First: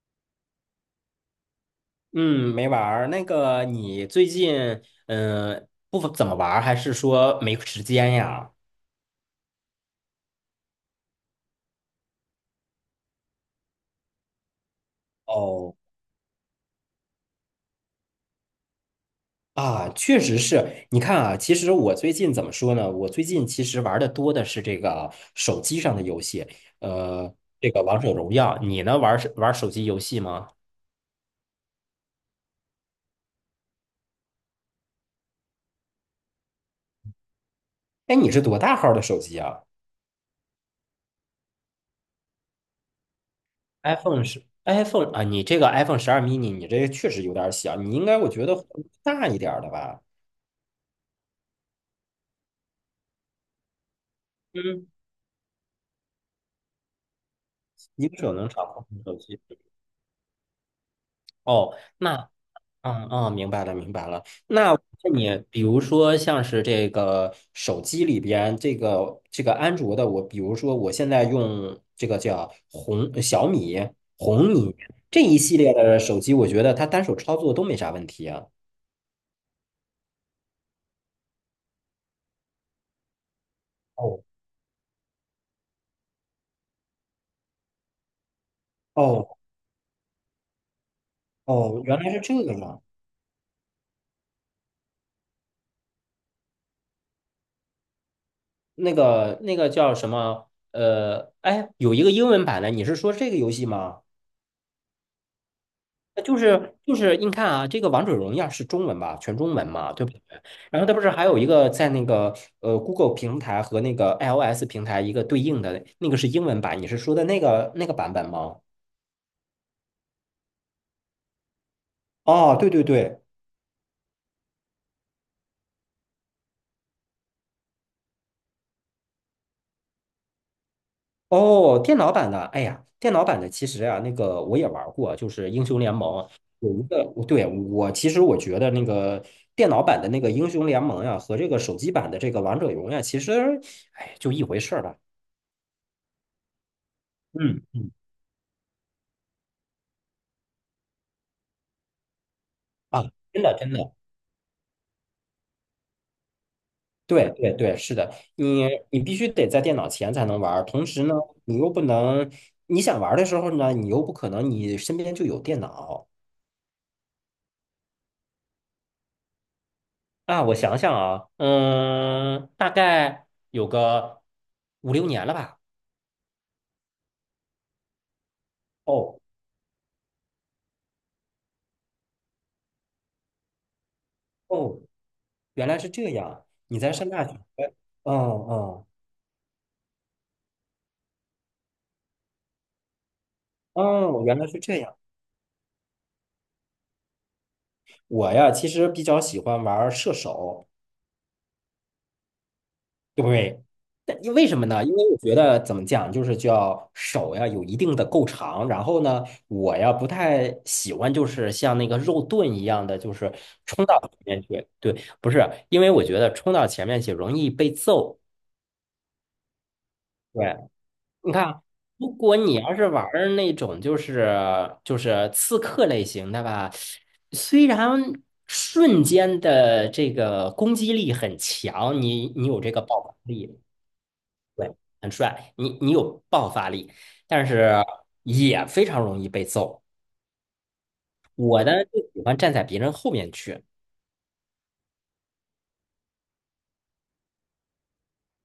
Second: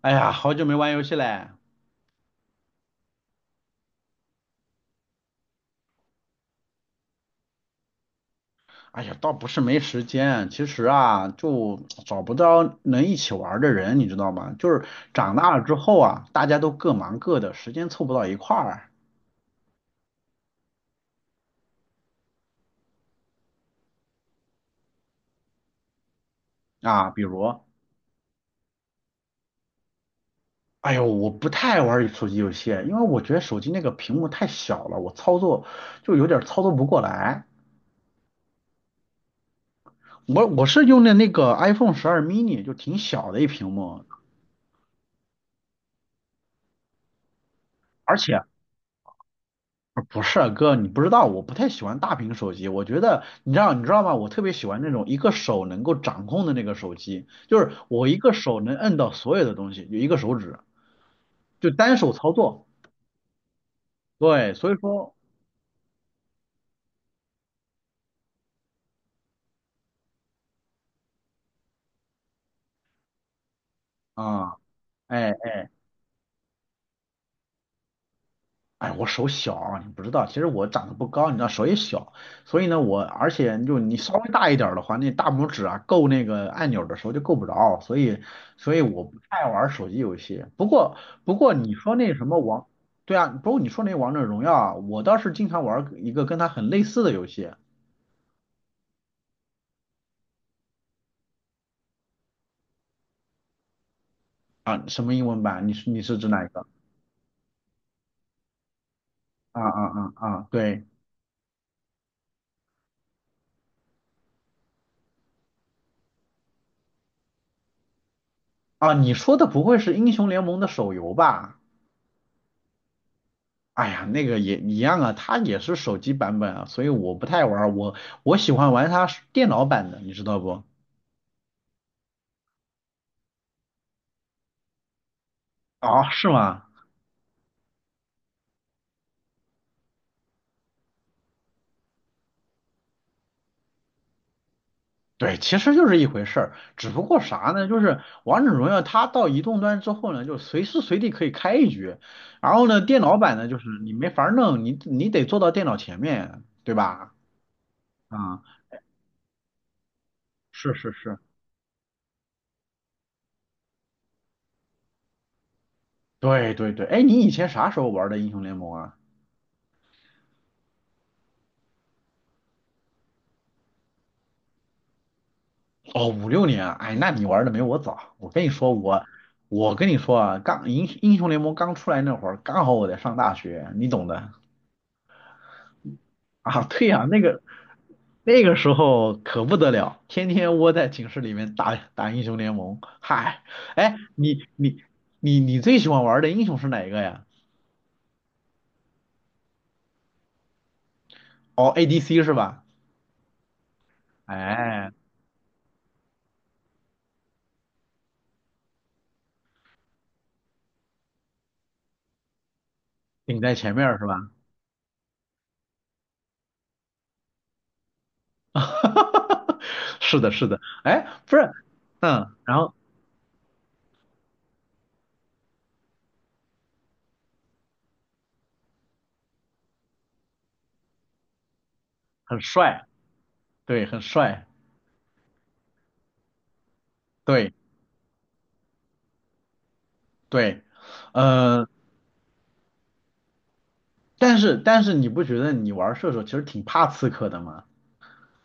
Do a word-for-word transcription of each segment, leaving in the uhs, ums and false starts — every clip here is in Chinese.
哎呀，好久没玩游戏嘞。嗯，没玩儿。那个，你最近嗯、呃不怎么玩儿，还是说没时间呀？哎呀，倒不是没时间，其实啊，就找不到能一起玩儿的人，你知道吗？就是长大了之哦，后啊，大家都各忙各的，时间凑不到一块儿啊，确实是。你看啊，其实我最近怎么说呢？我最近其实玩的多的是这个手机上的游戏，啊。比呃，如，这个王者荣耀。你呢，玩儿玩儿手机游戏吗？哎呦，我不太玩儿手机游戏，因为我觉得手机那个屏幕太小了，我操作就有点儿操作不过来。哎，你是多大号的手机啊我我是用的那个 iPhone 十二 mini,就挺小的一屏幕。？iPhone 是 iPhone 啊？你这个 iPhone 十二 mini,你这个确实有点儿小，你应而该我且。觉得大一点儿的吧？不是啊哥，你不知道，我不太喜欢大屏手机。我觉得，你知道，你知道吗？我特别喜欢嗯，那种一个手能够掌控的那个手机，就是我一一个个手能手掌能控摁的到手所机。有的东西，就一个手指，就哦，单手那，操作。嗯嗯，明白了，明白了。对，所那以我说，问你，比如说像是这个手机里边这个这个安卓的，我比如说我现在用这个叫红呃小米、红啊、米这哎。一系列的手机，我觉得它单手操作都没啥问题啊。哎，我手小，你不知道，其实我长得不高，你知道手也小，所以呢，我而且就你稍哦微大一点儿的话，那大拇指啊够那个按钮的时候就够不着，所以所以我不哦太玩手机游戏。不过不过你哦，说原那来是什这么个王，样。对啊，不过你说那王者荣耀啊，我倒是经常玩一个跟它很类似的游戏那个那个叫什么？呃，哎，有一个英文版的，你是说这个游戏吗？啊，什么英文版？你是你是那指就哪一个？是就是你看啊，这个《王者荣耀》是中文吧，全中啊文啊嘛，对啊不对？啊，然对后它不是还有一个在那个呃 Google 平台和那个 iOS 平台一个对应的那个是英文版，你是说的那个那个版本吗？啊，你说的不会是英雄联盟的手游吧？哦，对对对，哎呀，那个也一样啊，它也是手机版本啊，所以我不太玩儿，我我喜欢玩它是电脑版的，你知道不？哦，电脑版的，哎呀，电脑版的其实啊，那个我也玩儿过，就是英雄联哦，盟是吗？有一个，对，我其实我觉得那个电脑版的那个英雄联盟呀、和这个手机版的这个王者荣耀其实，哎，就一回事儿吧。对，其实就是一回事儿，只不过啥嗯呢？就嗯是王者荣耀它到移动端之后呢，就随时随地可以开一局，然后呢，电啊，脑版真呢，的就是真你的。没法儿弄，你你得坐到电脑前面，对吧？对对对，是的，啊、你你必须得在电脑前才能玩儿，是同是时呢，是，你又不能，你想玩儿的时候呢，你又不可能你身边就有电脑对对对，哎，你以前啥时候玩的英雄联盟啊？啊。我想想啊，嗯，大概有个五六年了吧。哦，五六年啊，哎，那你玩的没我早。我跟你说，我哦我跟你说啊，刚英英雄联盟刚出来那会儿，刚好我在上大学，你懂的哦，原来是这样，啊。你对在呀，上那大学？个嗯那个时嗯候可不得了，天天窝在寝室里面打打英雄联盟。嗨，嗯，哎，哦原你来是这你样。你你最喜欢玩的英雄是哪一个呀？我呀，其实比较喜欢玩儿射手。哦，A D C 是吧？对，但因为什么呢？哎，因为我觉得怎么讲，就是叫手呀有一定的够长，然后呢，我呀不太喜欢就是像那个肉盾一样的，就是顶在前冲面儿到是前吧？面去。对，不是，因为我觉得冲到前面去容易被揍。哈哈哈是的，是对，的。哎，你不是，看，如嗯，果你然后要是玩儿那种就是就是刺客类型的吧，虽然瞬间的这个攻击力很强，你很你有这个帅，爆发力。对，很帅。对，很帅，你你有爆发力，但对，是也非常容易被揍。对，我呃，呢就喜欢站在别人后面去但是但是你不觉得你玩射手其实挺怕刺客的吗？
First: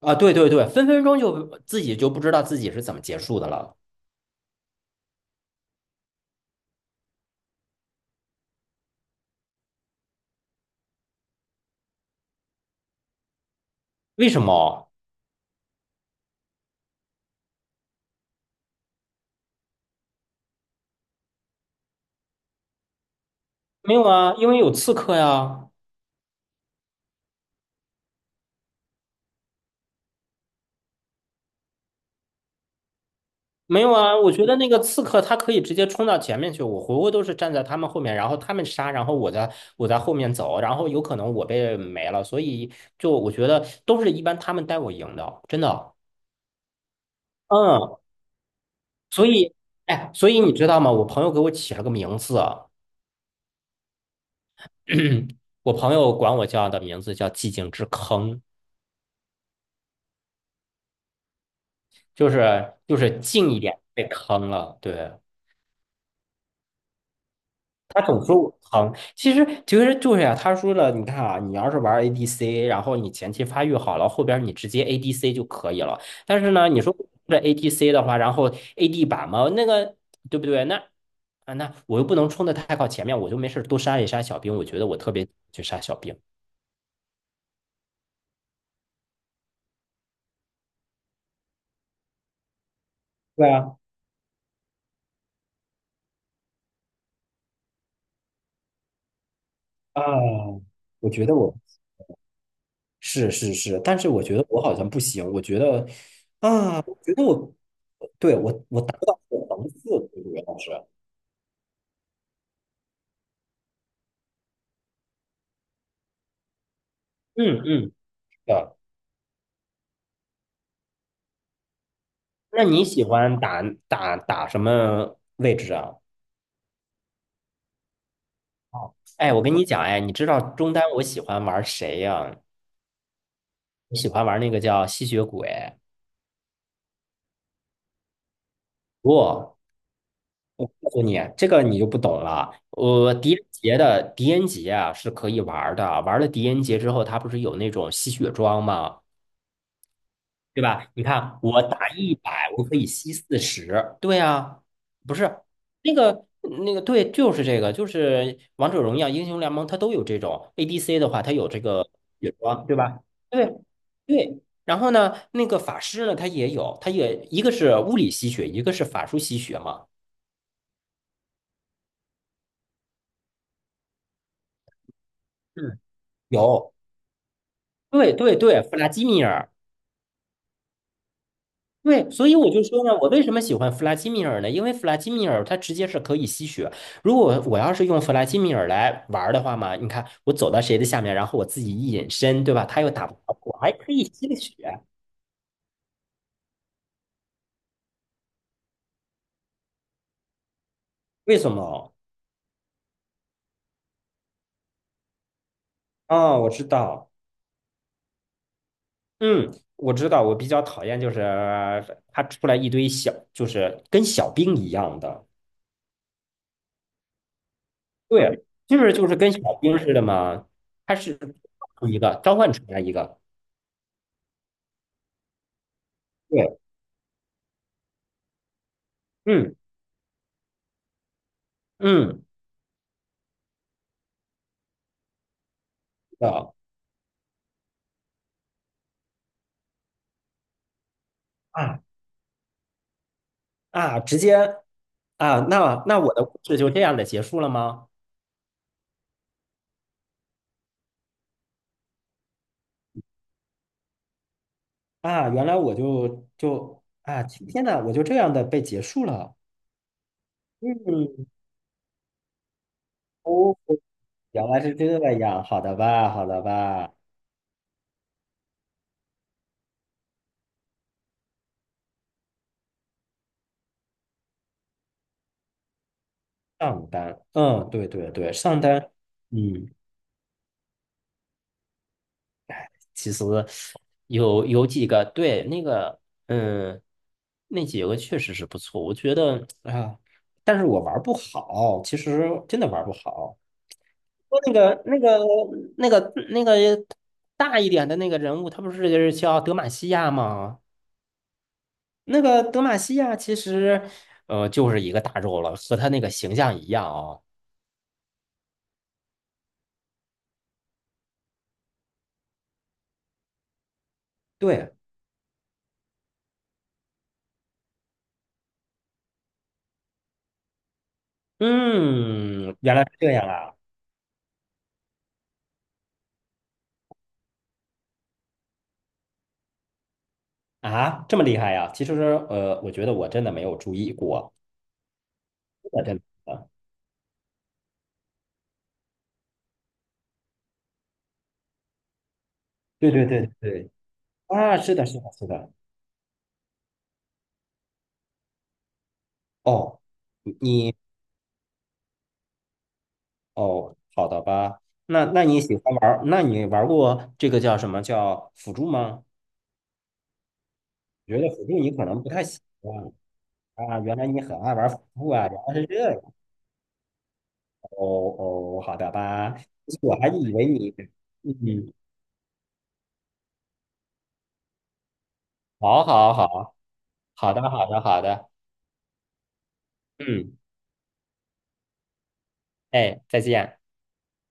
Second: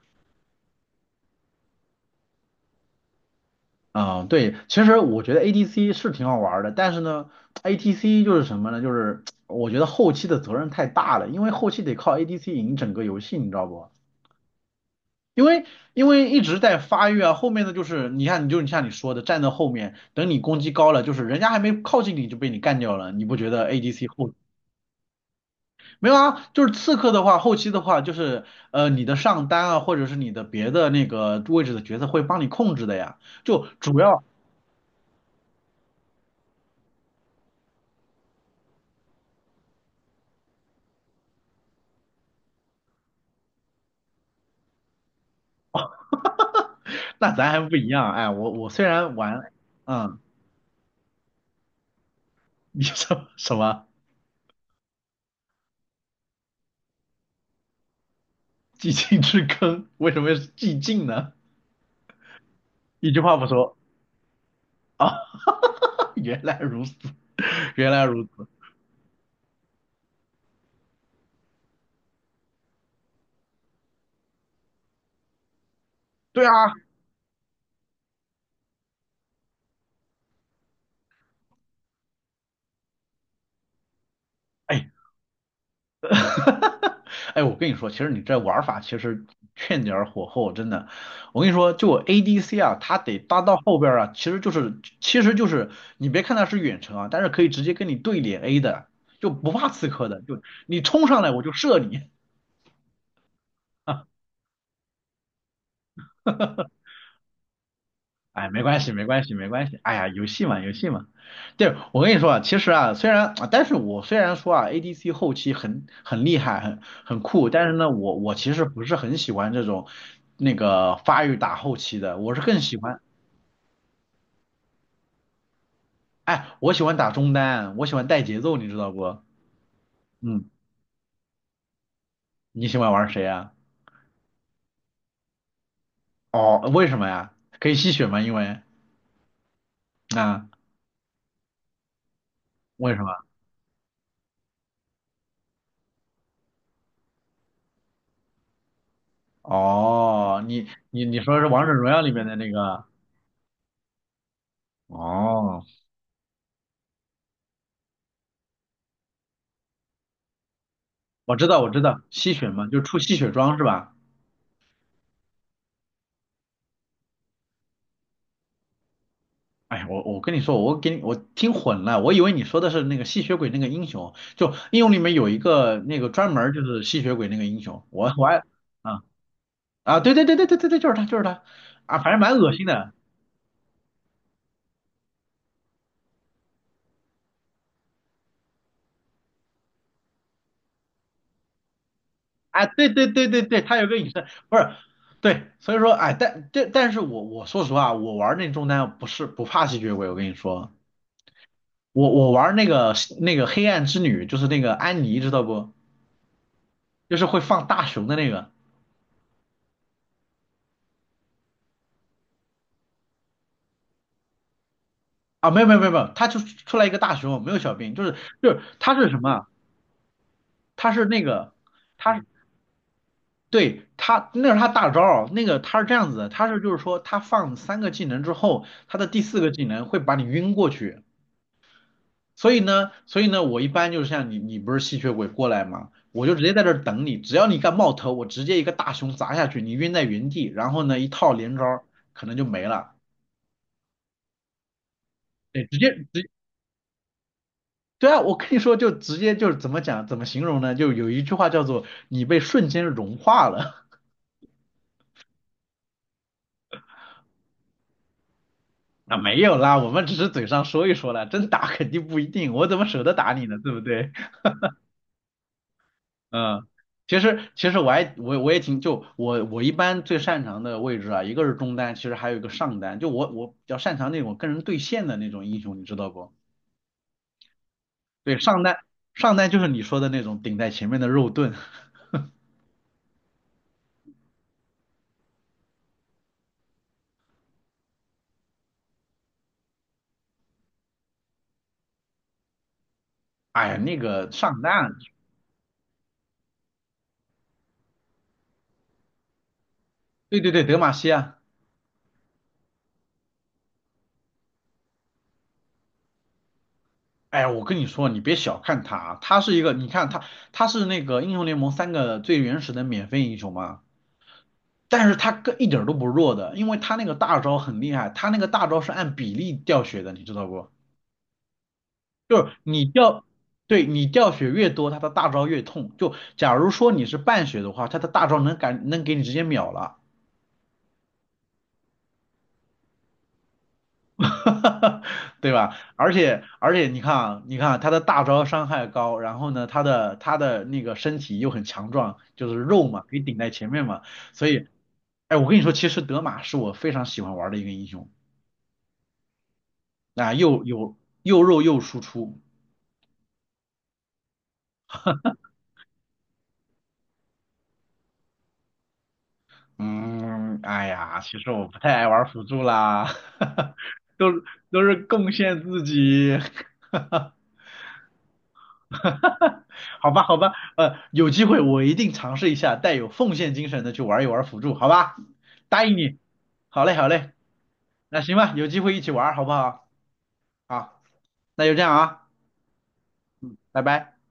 啊，对对对，分分钟就自己就不知道自己是怎么结束的了。啊、对，其实我觉得 A D C 是挺好玩的，但是呢，A T C 就是什么呢？就是我觉得后期的责任太大了，因为后期得靠 A D C 赢整个游戏，你知道不？为什么？因为因为一直在发育啊，后面的就是你看，你就像你说的，站在后面，等你攻击高了，就是人家还没靠近你就被你干掉了，你不觉得 没有 A D C 后啊，因为有刺客呀。没有啊，就是刺客的话，后期的话就是呃你的上单啊，或者是你的别的那个位置的角色会帮你控制的呀。就没有主啊，要我觉得那个刺客他可以直接冲到前面去，我回回都是站在他们后面，然后他们杀，然后我在我在后面走，然后有可能我被没了，所以就我觉得都是一般他们带我赢的，真的。那咱还不一嗯，样，哎，我我虽然所玩，以，哎，嗯，所以你知道吗？我朋友给我起了个名字啊，你什么什么 我朋友管我叫的名字叫"寂静之坑"，寂静之坑，为什么是寂静呢？就是就一是句话不近一说点被坑了。对，啊，原来如此，原他来总如说此，我坑，其实其实就是呀、他说了，你看啊，你要是玩 A D C，然后你前期发育好了，后边你直接 A D C 就可以了。但对啊，是呢，你说这 a d c 的话，然后 A D 版嘛，那个对不对？那啊，那我又不能冲的太靠前面，我就没事多杀一杀小兵，我觉得哎 我特别去杀小 兵。哈哈，哎，我跟你说，其实你这玩法其实欠点儿火候，真的。我跟你说，就 A D C 啊，它得搭对到啊，后边儿啊，其实就是其实就是你别看它是远程啊，但是可以直接跟你对脸 A 的，就不怕刺啊，客的，就你冲我上觉来得我就我射你。是是是，但 是我觉得我好像不行，我觉得啊，我觉得我对哎，没我关我系，达没不到关系，个没层关系。次，哎呀，对游不对，戏老嘛，师？游戏嘛。对，我跟你说啊，其实啊，虽然，但是我虽然说啊，A D C 后期很很厉害，很很酷，嗯但是呢，嗯，我我其对。实不是很喜欢这种那个发育打后期的，我是更那喜你欢，喜欢打打打什么位置啊？哎，我喜欢打中单，我喜欢带节奏，你知道哦，不？哎，我跟你讲，哎，你知道嗯，中单我喜欢玩谁呀、你喜欢玩谁啊？我喜欢玩那个叫吸血鬼，哦，为什么呀？可以吸血吗？因为不，啊，我告诉你，这个你就不懂了。为什呃，么？狄仁杰的狄仁杰啊是可以玩儿的，玩了狄仁杰之后，他不是有那种吸血装吗？哦，对你吧？你你你说看是我王者打荣耀里一面百，的那我可个？以吸四十。对啊，不是哦。那个那个，对，就是这个，就是王者荣耀、英雄联盟，它都有这种 A D C 的话，它我知有这道，我知个道，血吸血装，嘛，对就出吧？吸血对装是吧？对。然后呢，那个法师呢，他也有，他也一个是物理吸血，一个是法术吸血哎，嘛。我我跟你说，我给你我听混了，我以为你说的是那个吸血鬼那个英雄，就英雄里面有一个嗯，那个专门儿就有。是吸血鬼那个英雄，我对我对还对，弗拉啊基米尔，啊，对对对对对对对，就是他就是他啊，对，反正所以蛮我恶就心说的，呢，我为什么喜欢弗拉基米尔呢？因为弗拉基米尔它直接是可以吸血。如果我要是用弗拉基米尔来玩儿的话嘛，你看我走到谁的下面，然后我自己一隐身，对吧？哎，他对又打对不对着对我，对，还他有可个以隐身，吸个血，不是，对，所以说哎，但但但是我我说实话，我玩那中单不是不怕吸血鬼，我跟你说，为什么？我我玩那个那个黑暗之女，就是那个安妮，知道不？哦，我知道，就是会放大熊的那个。嗯，我知道，我比较讨厌就是他出来一堆小，就是跟小兵一样的，啊，没有没有没有没有，他就出来一个大熊，没有小兵，就是对，就是就是他就是是什么跟啊小兵似的嘛，他他是是那个，一他个是召唤出来一个，对他那是他大招儿那个他是这样子的，他对。是就是说他放三个技能之后，他的第四个嗯。技能会把你晕过去，嗯，所以呢所以呢，我一般就是像你你不是吸血鬼过来吗？我就直接的在这儿等你，只要你敢冒头，我直接一个大熊砸下去，你晕在原地，然后呢一套连招啊儿可能就没了，啊，直接啊，对，直那接那我的直故事就这样的结束了吗？对啊，我跟你说，就直接就是怎么讲，怎么形容呢？就有一句话叫做"你被瞬间融化了"。啊，原来我就就啊，今天呐，我就这样的被结束 啊，了。没有啦，我们只是嘴上说一说嗯，啦，真打肯定不一定，我怎么舍得打你哦，呢？对不对？原来是这样，好的吧，好的嗯，吧。其实其实我还我我也挺就我我一般最擅长的位置啊，一个是中单，其实还有一个上单，就我我比较擅长那种跟人对线的那种英雄，你知道不？上单，嗯，对对对，对，上上单单，上单就是嗯，你说的那种顶在前面的肉盾，其实有有几个，对，那个，嗯，那几个确实是不错，我觉得啊，但是我玩不好，其实真的玩不好。哎呀，那个说那上个单，那个那个那个大一点的那个人物，他不是就是叫德玛西亚对对吗？对，德玛西亚。那个德玛西亚其实，呃，就是一个大肉了，和他那个形象一样哦。哎，我跟你说，你别小看他，啊，他是一个，你看他，他是那个英雄联盟三个最原始的免费英雄嘛，对，但是他跟一点儿都不弱的，因为他那个大招很厉害，他那个大招是按比例掉血的，你知道不？就是嗯，原来你是这掉，样啊！对你掉血越多，他的大招越痛。就假如说你是半血的话，他的大招能敢能给你直接秒了。啊，这么厉害呀、其实，呃，我觉得我真的没有注意过，对吧？真的真而且的。而且你看啊，你看啊他的大招伤害高，然后呢，他的他的那个身体又很强壮，就是肉对嘛，对可以对顶在前对，面嘛，所啊，以，是的，是的，是哎，我的。跟你说，其实德玛是我非常喜欢玩的一个英雄，哦，啊，又你有又肉又输出，哦，好的吧？那那你喜欢玩儿那你玩过这个叫什么叫辅助吗？嗯，哎呀，觉得其辅实助我你不可太能爱不太玩喜辅助欢啦，啊，原来你都很爱玩辅都是助啊，贡原来献是自这样，己，哦哦，好的吧，我还好吧，以好为吧，你，呃，有机会嗯，我一定尝试一下，带有奉献精神的去玩一玩辅助，好吧？答好应好你。好，好嘞，好嘞，好的好的好那的，行吧，有机会一起玩儿好不好？嗯，好，那就这样啊，哎，再见。拜拜。